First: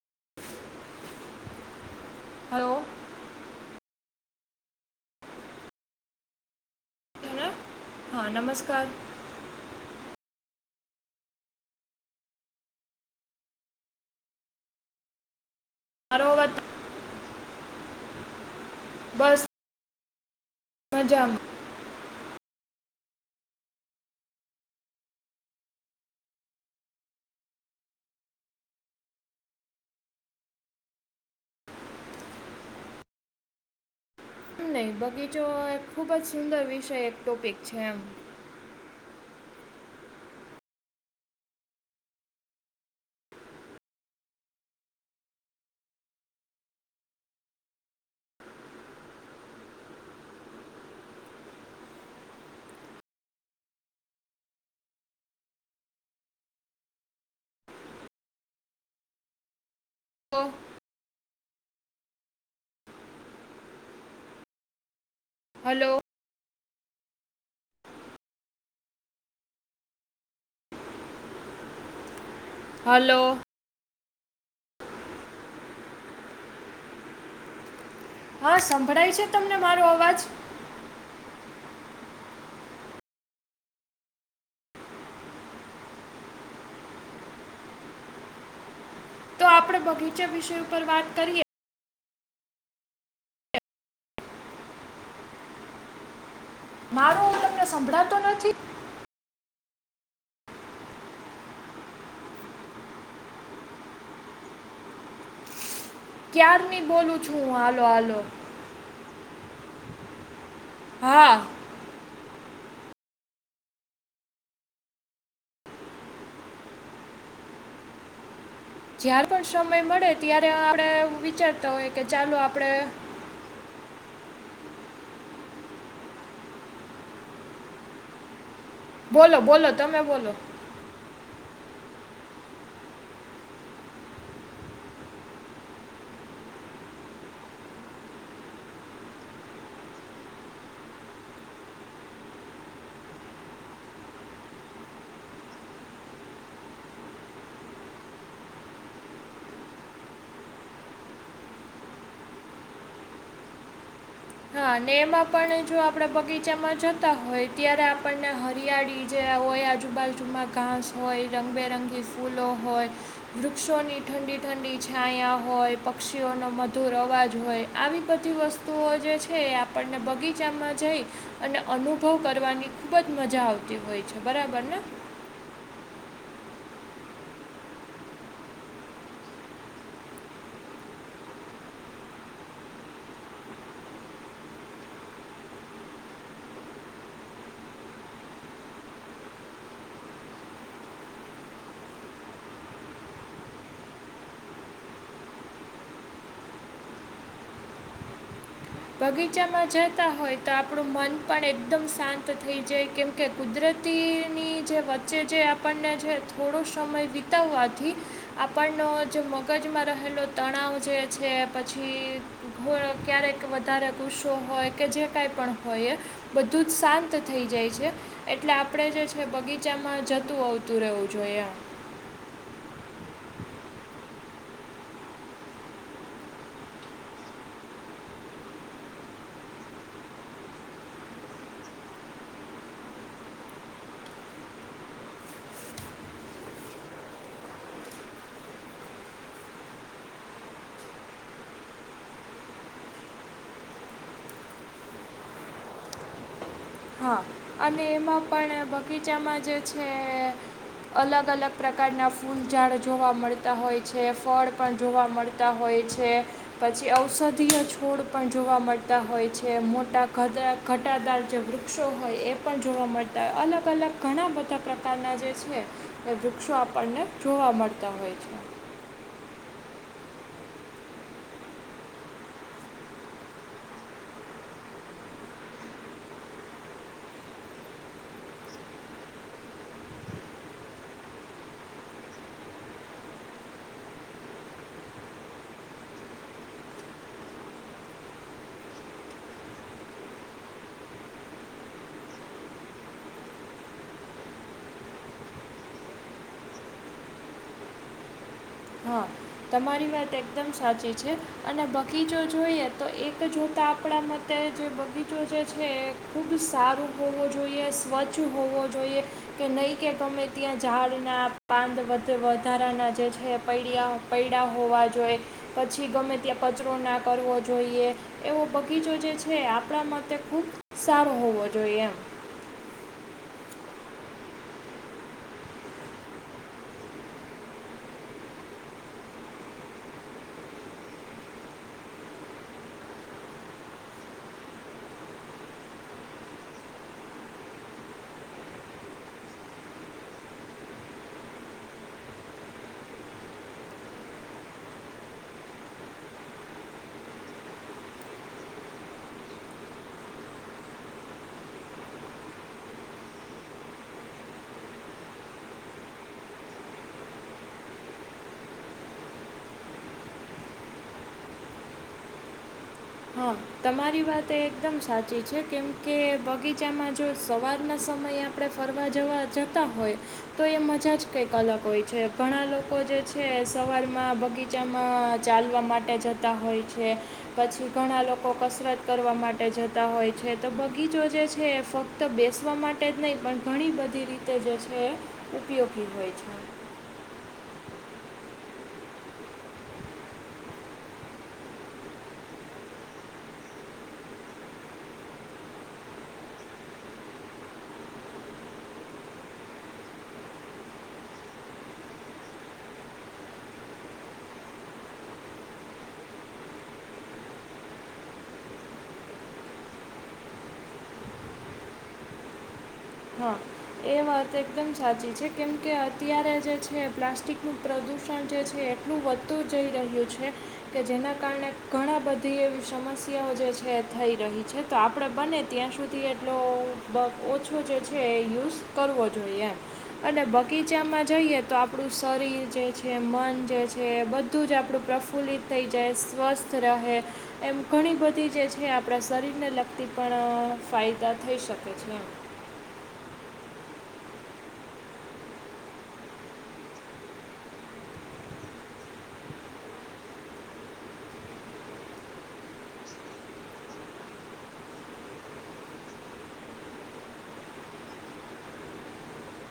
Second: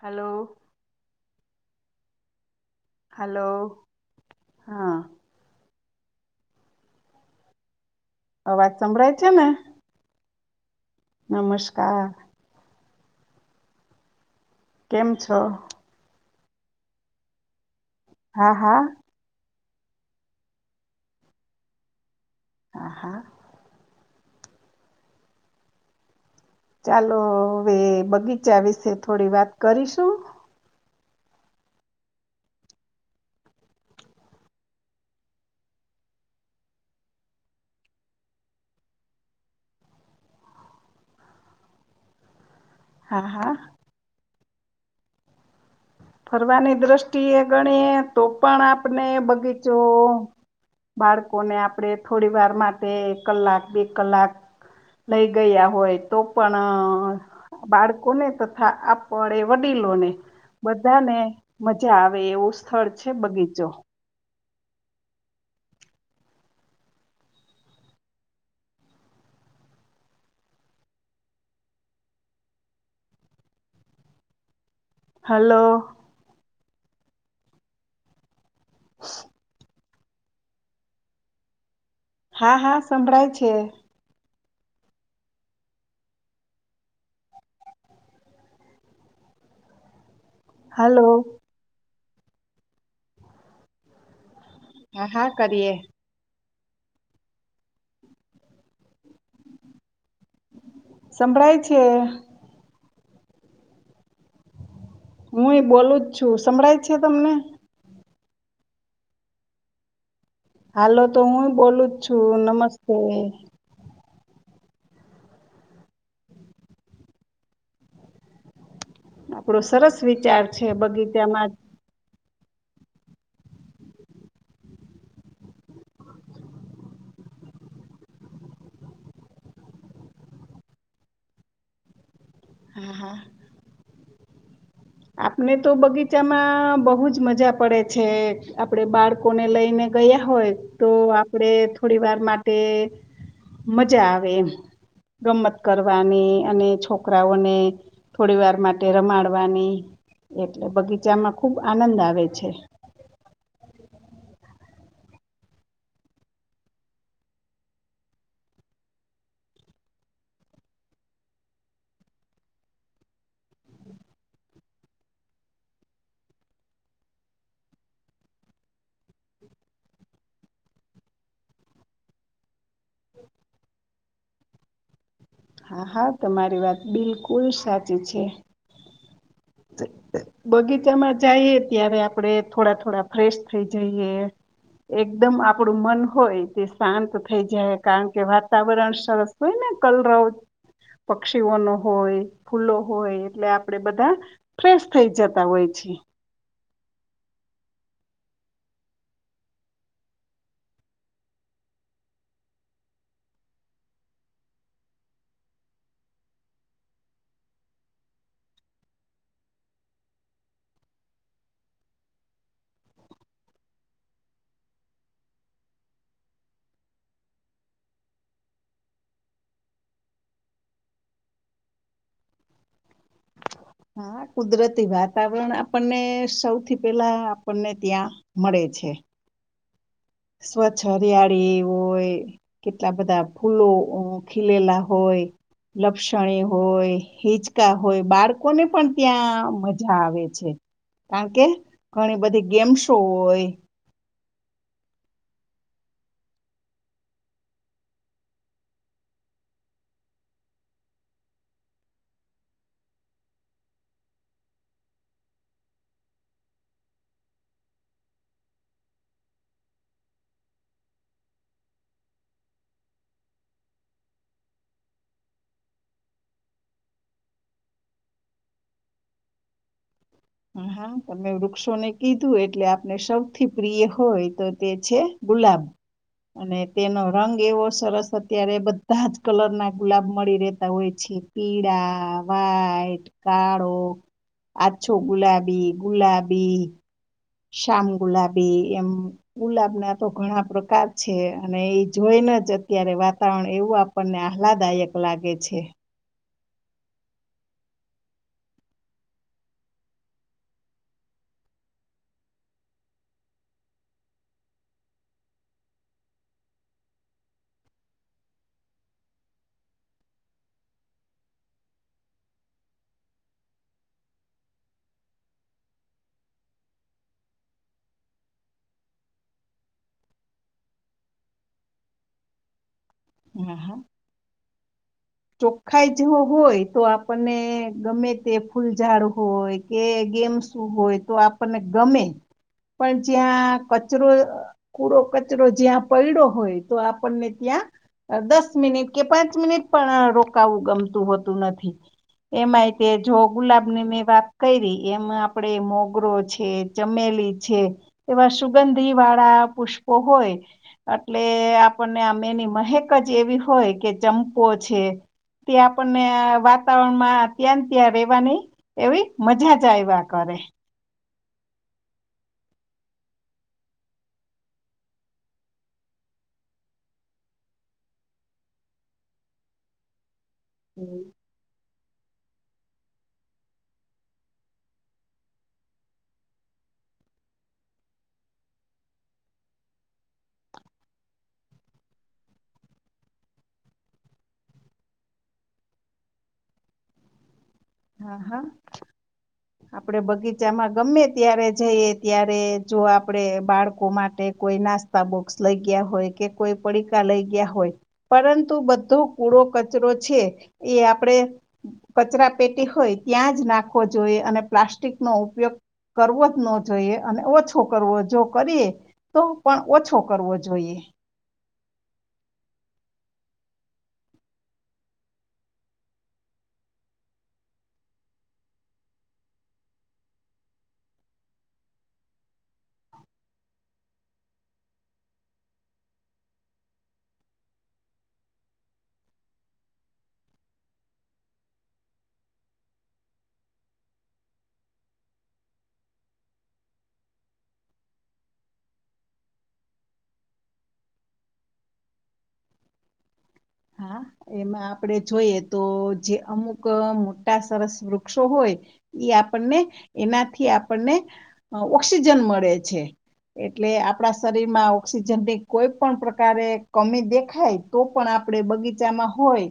Hello hello hello હા hello? હા અવાજ નમસ્કાર સંભળાય છે ને? નમસ્કાર કેમ છો? મારો અવાજ હા હા બસ મજ હા હા ચાલો હવે બગીચા વિશે થોડી વાત કરીશું? નહીં બગીચો એ ખુબ જ સુંદર વિષય એક ટોપિક છે એમ. હા હા ફરવાની દ્રષ્ટિએ ગણે તો પણ આપને બગીચો બાળકોને આપણે થોડી વાર માટે કલાક બે કલાક. લઈ ગયા હોય તો પણ બાળકોને તથા આપણે એ વડીલોને ઓફ બધાને મજા આવે એવું સ્થળ છે બગીચો હલો હલો હલો હા સંભળાય છે તમને મારો અવાજ હા હા સંભળાય છે તો આપડે બગીચા વિષય ઉપર હાલો વાત કરીએ હા હા કરીે મારો હું તમને સંભળાતો નથી સંભળાય છે હું એ બોલું જ છું સંભળાય છે તમને હાલ હાલો હાલો તો હા હું બોલું જ છું નમસ્તે જાર પણ આપડો સમય સરસ મળે વિચાર ત્યારે છે આપણે બગીચામાં વિચારતા હોઈ કે ચાલો આપણે બોલો બોલો તમે બોલો હા હા આપને તો બગીચામાં બહુ જ મજા પડે છે આપડે બાળ લોકોને લઈને ગયા હોય તો આપણે થોડી વાર માટે મજા આવે ગમત કરવાની અને છોકરાઓને થોડી વાર માટે રમાડવાની એટલે બગીચામાં ખુબ આનંદ આવે છે હા ને એમાં પણ જો આપણેે બગીચામાં જતા હોય ત્યારે આપણને વિયાળી જે હોય આજુબાજુમાં ઘાસ હોય રંગબેરંગી ફૂલો હોય વૃક્ષોની ઠંડી ઠંડી છાયા હોય પક્ષીઓનો મધુર અવાજ હોય આવી બધી વસ્તુ તો જે છે છે એ આપણને બગીચામાં જઈ અને અનુભવ કરવાની ખૂબ જ મજા આવતી હોય છે અચ્છા બરાબર હા હા તમારી વાત બિલકુલ સાચી છે બગીચામાં જઈએ ત્યારે આપણે થોડા થોડા ફ્રેશ થઈ જઈએ એકદમ આપડું મન હોય તે શાંત થઈ જાય કારણ કે વાતાવરણ સરસ હોય ને કલ રાત પક્ષીઓ ન હોય ફૂલો હોય એટલે આપણેે બધા ફ્રેશ થઈ જતા હોય છે બગીચામાં જતા હોય તો આપણું મન પણ એકદમ શાંત થઈ જાય કેમ કે કુદરતીની જે વચ્ચે જે આપણને જે થોડો સમય વિતાવવાથી આપણનો જે મગજમાં રહેલો તણાવ જે છે પછી ક્યારેક વધારે ગુસ્સો હોય કે જે કાંઈ પણ હોય એ બધું જ શાંત થઈ જાય છે એટલે આપણેે જે છે બગીચામાં જતું આવતું રહેવું જોઈએ હા કુદરતી વાતાવરણ આપણને સૌથી પહેલા આપણને ત્યાં મળે છે સ્વચ્છ હરિયાળી હોય કેટલા બધા ફૂલો ખીલેલા હોય લપસણીય હોય હિચકા હોય બાળકોને પણ ત્યાં મઝા આવે છે. કાણ કે ઘણી બધી ગેમ્સો હોય હા અને એમાં પણ બગીચામાં જે છે એ અલગ અલગ પ્રકારના ફૂલઝાડ જોવા મળતા હોય છે ફળ પણ જોવા મળ તા હોય છે. પછી ઔષધીય છોડ પણ જોવા મળતા હોય છે, મોટા ઘતરા ઘટાદાર જે વૃ વૃક્ષો હોય એ પણ જોવા મળતા હોય અલગ અલગ ઘણા બધા પ્રકારના જે છે. એ વૃક્ષો આપણને જોવા મળતા હોય છે. હા તમે વૃક્ષોને કીધું એટલે આપણે સૌથી પ્રિય હોય તો તે છે ગુલાબ અને તેનો રંગ એવો સરસ અત્યારે બધા જ કલર ના ગુલાબ મળી રહેેતા હોય છે. પીળાં વાઈટ કાળો આછ તો ગુલાબી ગુલાબી શામ ગુલાબી એમ ગુલાબ ના તો ઘણા પ્રકાર છે અને ઈ જોઈને જ અત્યારે વાતાવરણ એવું આપ આપનને આહલાદાયક લાગે છે. હા તમારી વાત એકદમ સાચી છે, અને બગીચો જોઈએ તો એક જોતા આપડા મત તેય જે બગીચો જે છે, એ ખૂબ સારું હોવો જોઈએ સ્વચ્છ હોવો જોઈએ કે નહીં કે ગમે ત્યાં ઝાડના પાંદ વધ વધારાના જે છે. પૈડ્યા પૈયડા હોવા જોઈએ પછી ગમે ત્યાં પચરો ના કરવો જોઈએ. એવો બગીચો જે છે, આપણા માતે ખુબ સારો હોવો જોઈએ એમ [unintelligible] ચોખ્ખાઈ જો હોય તો આપનને ગમે તે ફૂલઝાડ હોય કે ગેમ શું હોય તો આપને ગમે પણ જ્યાં કચરો કૂડો કચરો જ્યાં પયડો હોય તો આપણને ત્યાં દસ મિનિટ કે પાંચ મિનિટ પણ રોકાવું ગમતું હોતું નથી. એમાંય તે જો ગુલાબ ની મેં વાત કયરી એમાં આપડે મોગરો છે. ચમેલી છે, એવા સુગંધી વાળા પુષ્પો હોય અટલે આપણને આ મેની મહેક જ એવી હોય કે ચંપો છે. તે આપનને વાતાવરણ માં ત્યાંન ત્યાં રેવાની એવી મઝા જ આહવા કરે હા તમારી વાત એકદમ સાચી છે, કેમકે બગીચામાં જો સવારના સમયે આમ આપડે ફરવા જવા જતા હોય તો એ મજા જ કઈ અલગ હોય છે, ઘણા લોકો જે છે, એ સવારમાં બગીચામાં ચાલવા માટે જત તા હોય છે, પછી ઘણા લોકો કસરત કરવા માટે જતા હોય છે. તો બગીચો જે છે, એ ફક ત બેસવા માટે જ નય પણ ઘણી બધી રીતે જે છે, એ ઉપયોગી હોય છે. હા હા આપડે બગીચામાં ગમે ત્યારે જઈએ ત્યારે જો આપડે બાળકો માટે કોઈ નાસ તા બોક્સ લઈ ગયા હોય કે કોઈ પડીકા લઈ ગયા હોય પરંતુ બધો કુડો કચરો છે, એ આપડે કચરા પેટી હોય ત્યાં જ નાખવો જોઈએ અને પ્લાસ્ટિક નો ઉપયોગ કરવો ત નો જોઈએ અને ઓછો કરવો જો કરીએ તો પણ ઓછો કરવો જોઈએ. હા એ વાત એકદમ સાચી છે, કેમ કે અત્યારે જે છે, પ્લાસ્ટિકનું પ્રદૂષણ જે છે, એ ટલું વધતું જઈ રહ્યું છે, કે જેના કારણે ઘણા બધી એવી સમસ્યાઓ જે છે થઈ રહી છે, તો આપડે બને ત્યાં સુધી એટલો બગ ઓછો જે છે. હે યુસ કરવો જોઈએ એમ અને બગીચામાં જઈએ તો આપણું શરીર જે છે મન જે છે, બધું તું જ આપણું પ્રફુલ્લિત થઈ જાય સ્વસ્થ રહે એમ ઘણી બધી જે છે, આપણા શરીરને લગતી પણ ફાયદા થઈ શકે છે, એમ હા એમાં આપડે જોઈએ તો જે અમુક મોટા સરસ વૃક્ષો હોય એ આપણને એનાથી આપણને ઓક્સિજન મળે છે એટલે આપણા શરીરમાં ઓક્સિજન ની કોઈ પણ પ્રકારે કમી દેખાય તો પણ આપડે બગીચામાં હોય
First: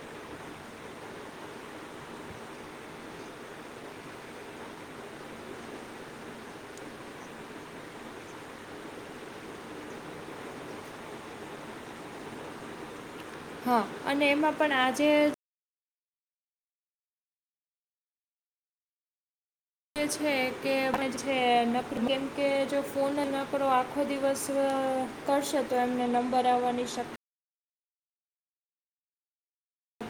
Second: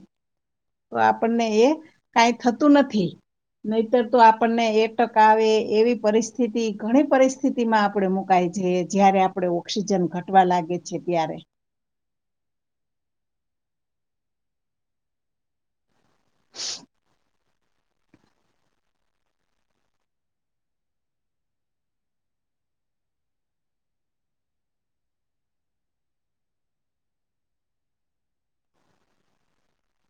તો આપણને એ કઈ થતું નથી નહીતર તો આપણને એક ટક આવે એવી પરિસ્થિતિ ઘણી પરિસ્થિત સ્થિતિમાં આપડે મુકઈ જઈએ જયારે આપડણે ઓક્સિજન ઘટવા લાગે છે ત્યારે હા અને એમાં પણ આજે હ છે કે અમે છે કેમ કે જો ફોન ન કરો આખો દિવસ કરશે તો એમને નંબર આવવાની શક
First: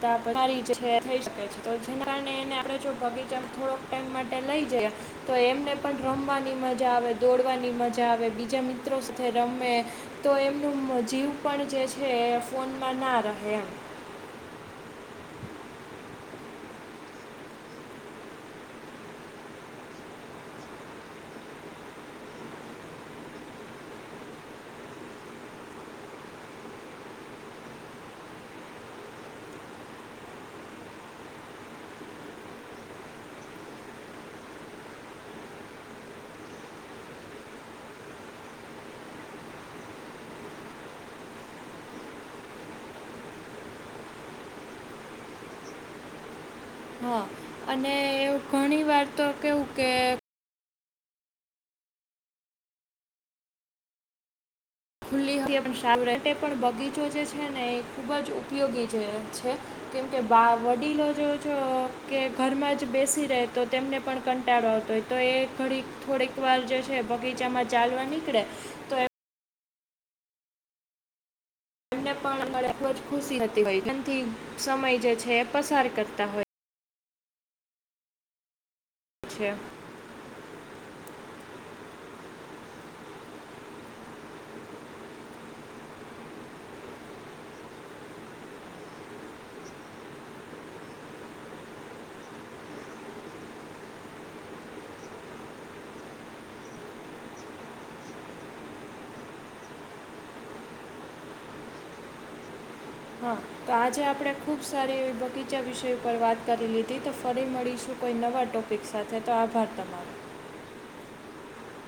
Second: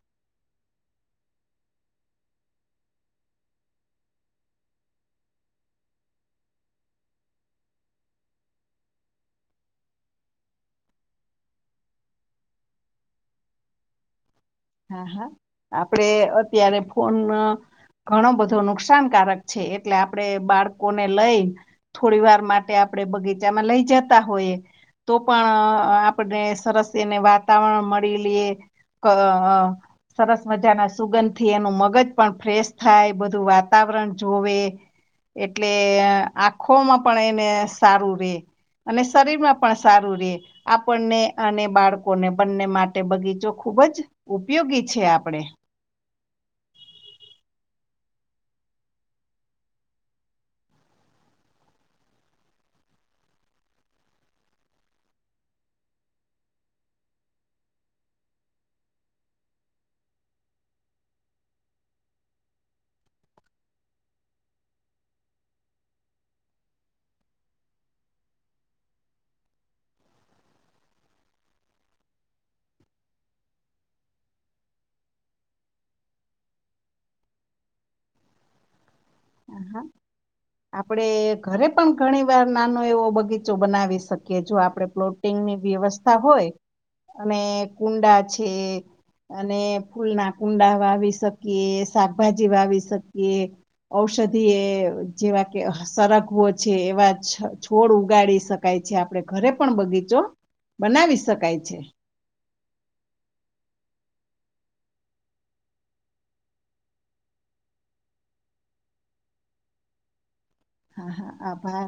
થઈ શ છે તો જેના કારણેને આપ જો બગીચા થોડો ટાઈમ માટે લઈ જયા તો એમને પણ રમવાની મજા આવે દોડવાની મજા આવે બીજા મ મિતો સાથે રમે તો એમનું જીવ પણ જે છે એ ફોનમાં ના રહે એમ હા હા આપડે અત્યારે ફોન ઘણો બધો નુકસાનકારક છે એટલે આપડે બાળકોને લઈ થોડી વાર માટે આપણેે બગીચામાં લઈ જતા હોઈએ તો પણ આપને સરસ એને વાતાવરણ મળી લઈએ હા સરસ મજાના સુગંધ થી એનું મગજ પણ ફ્રેશ થાય બધું વાતાવરણ જોવે એટલે આખોમાં પણ એને સારું રે અને શરીરમાં પણ સારું રે આપણને અને બાળકોને બંને માટે બગીચો ખૂબ જ ઉપયોગી છે આપડે હા અને એ ઘણી વાર તો કેવું કે ખુલ્લી સા તે પણ બગીચો જે છે ને એ ખુબ જ ઉપયોગી જે છે કેમકે વડીલો જો છો કે ઘરમાં જ બેસી રહે તો તેમને પણ કંટાળોતો તો એ ઘડી થોડીક વાર જે છે બગીચામાં ચાલવા નીકળે તો એમને પણ ખુબ ખુશી હોયથી સમય જે છે એ પસાર કરતા હોય છે હ હા આપડે ઘરે પણ ઘણી વાર નાનો એવો બગીચો બનાવી શકીએ જો આપડે પ્લોટ કિંગ ની વ્યવસ્થા હોય અને કુંડા છે અને ફૂલ ના કુંડા વાવી શકીએ શાકભાજી વાવી શકીએ ઔષધિ એ જેવા કે સરગવો છે એવા છોડ ઉગાડી શકે શકાય છે આપડણે ઘરે પણ બગીચો બનાવી શકાય છે હા તો આજે આપણે ખૂબ સારી એવી બગીચા વિષય ઉપર વાત કરેલીીધી તો ફરી મળીશું કોઈ નવા ટોપિક સાથે તો આભાર તમારો હા હા આભાર